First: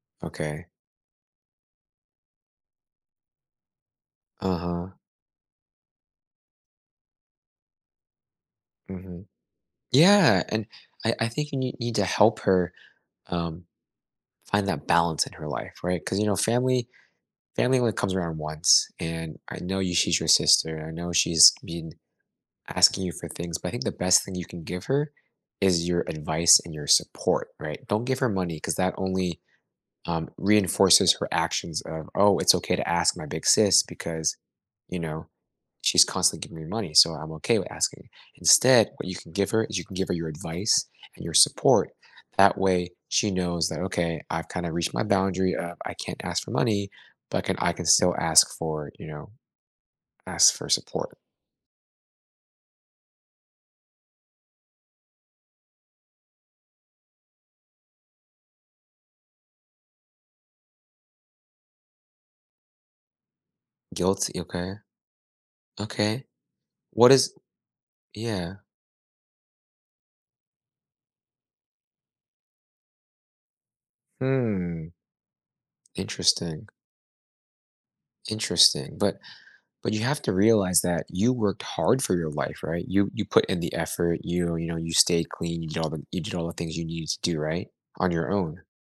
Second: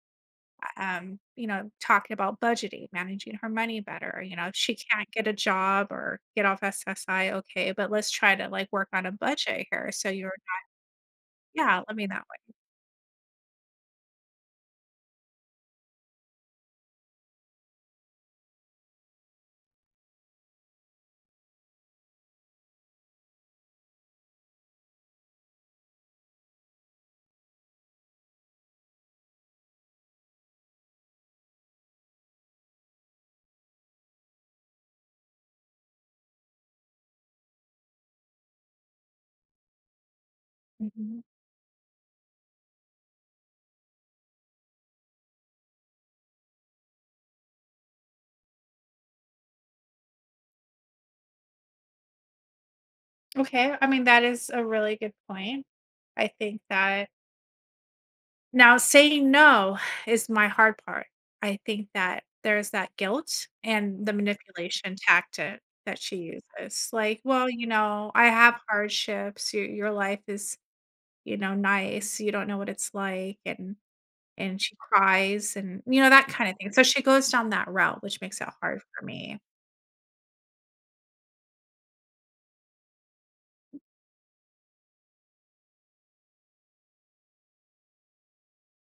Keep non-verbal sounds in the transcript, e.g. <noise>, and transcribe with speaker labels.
Speaker 1: Okay.
Speaker 2: U um, you know, talking about budgeting, managing her money better, uh, you know, if she
Speaker 1: Uh-huh.
Speaker 2: can't get a job or get off SSI. Okay. But let's try to, like, work on a
Speaker 1: Mhm.
Speaker 2: budget here. So you're
Speaker 1: Yeah,
Speaker 2: not
Speaker 1: and I I think you nee
Speaker 2: yeah, I
Speaker 1: need to
Speaker 2: mean that
Speaker 1: help
Speaker 2: way.
Speaker 1: her, um, find that balance in her life, right? 'Cause, you know, family family only comes around once and I know y she's your sister, I know she's been asking you for things but I think the best thing you can give her is your advice and your support, right? Don't give her money 'cause that only, um, reinforces her actions of, "Oh, it's okay to ask my big sis because, you know, she's constantly giving me money so I'm okay with asking." Instead what you can give her is you can give her your advice
Speaker 2: Mhm.
Speaker 1: and your support. That way she knows that, "Okay, I've kinda reached my boundary of 'I can't ask for money,' but can I can still ask for, you know, ask for support."
Speaker 2: Okay. I mean, that is a really good point. I think that now, saying "no" <sighs> is my hard part. I think that there's that guilt and the
Speaker 1: Guilty. Okay.
Speaker 2: manipulation tactic that she
Speaker 1: Okay.
Speaker 2: uses.
Speaker 1: What
Speaker 2: Like,
Speaker 1: is
Speaker 2: "Well, you know, I have
Speaker 1: Yeah.
Speaker 2: hardships. Your your life is, you know, nice. You don't know what it's like." And and she
Speaker 1: Mm.
Speaker 2: cries and, you know, that kinda
Speaker 1: Interesting.
Speaker 2: thing. So she goes down that route, which makes it hard
Speaker 1: Interesting.
Speaker 2: for
Speaker 1: But
Speaker 2: me.
Speaker 1: but you have to realize that you worked hard for your life, right? You you put in the effort, you you know, you stay clean, you did all the you did all the things you needed to do, right, on your own.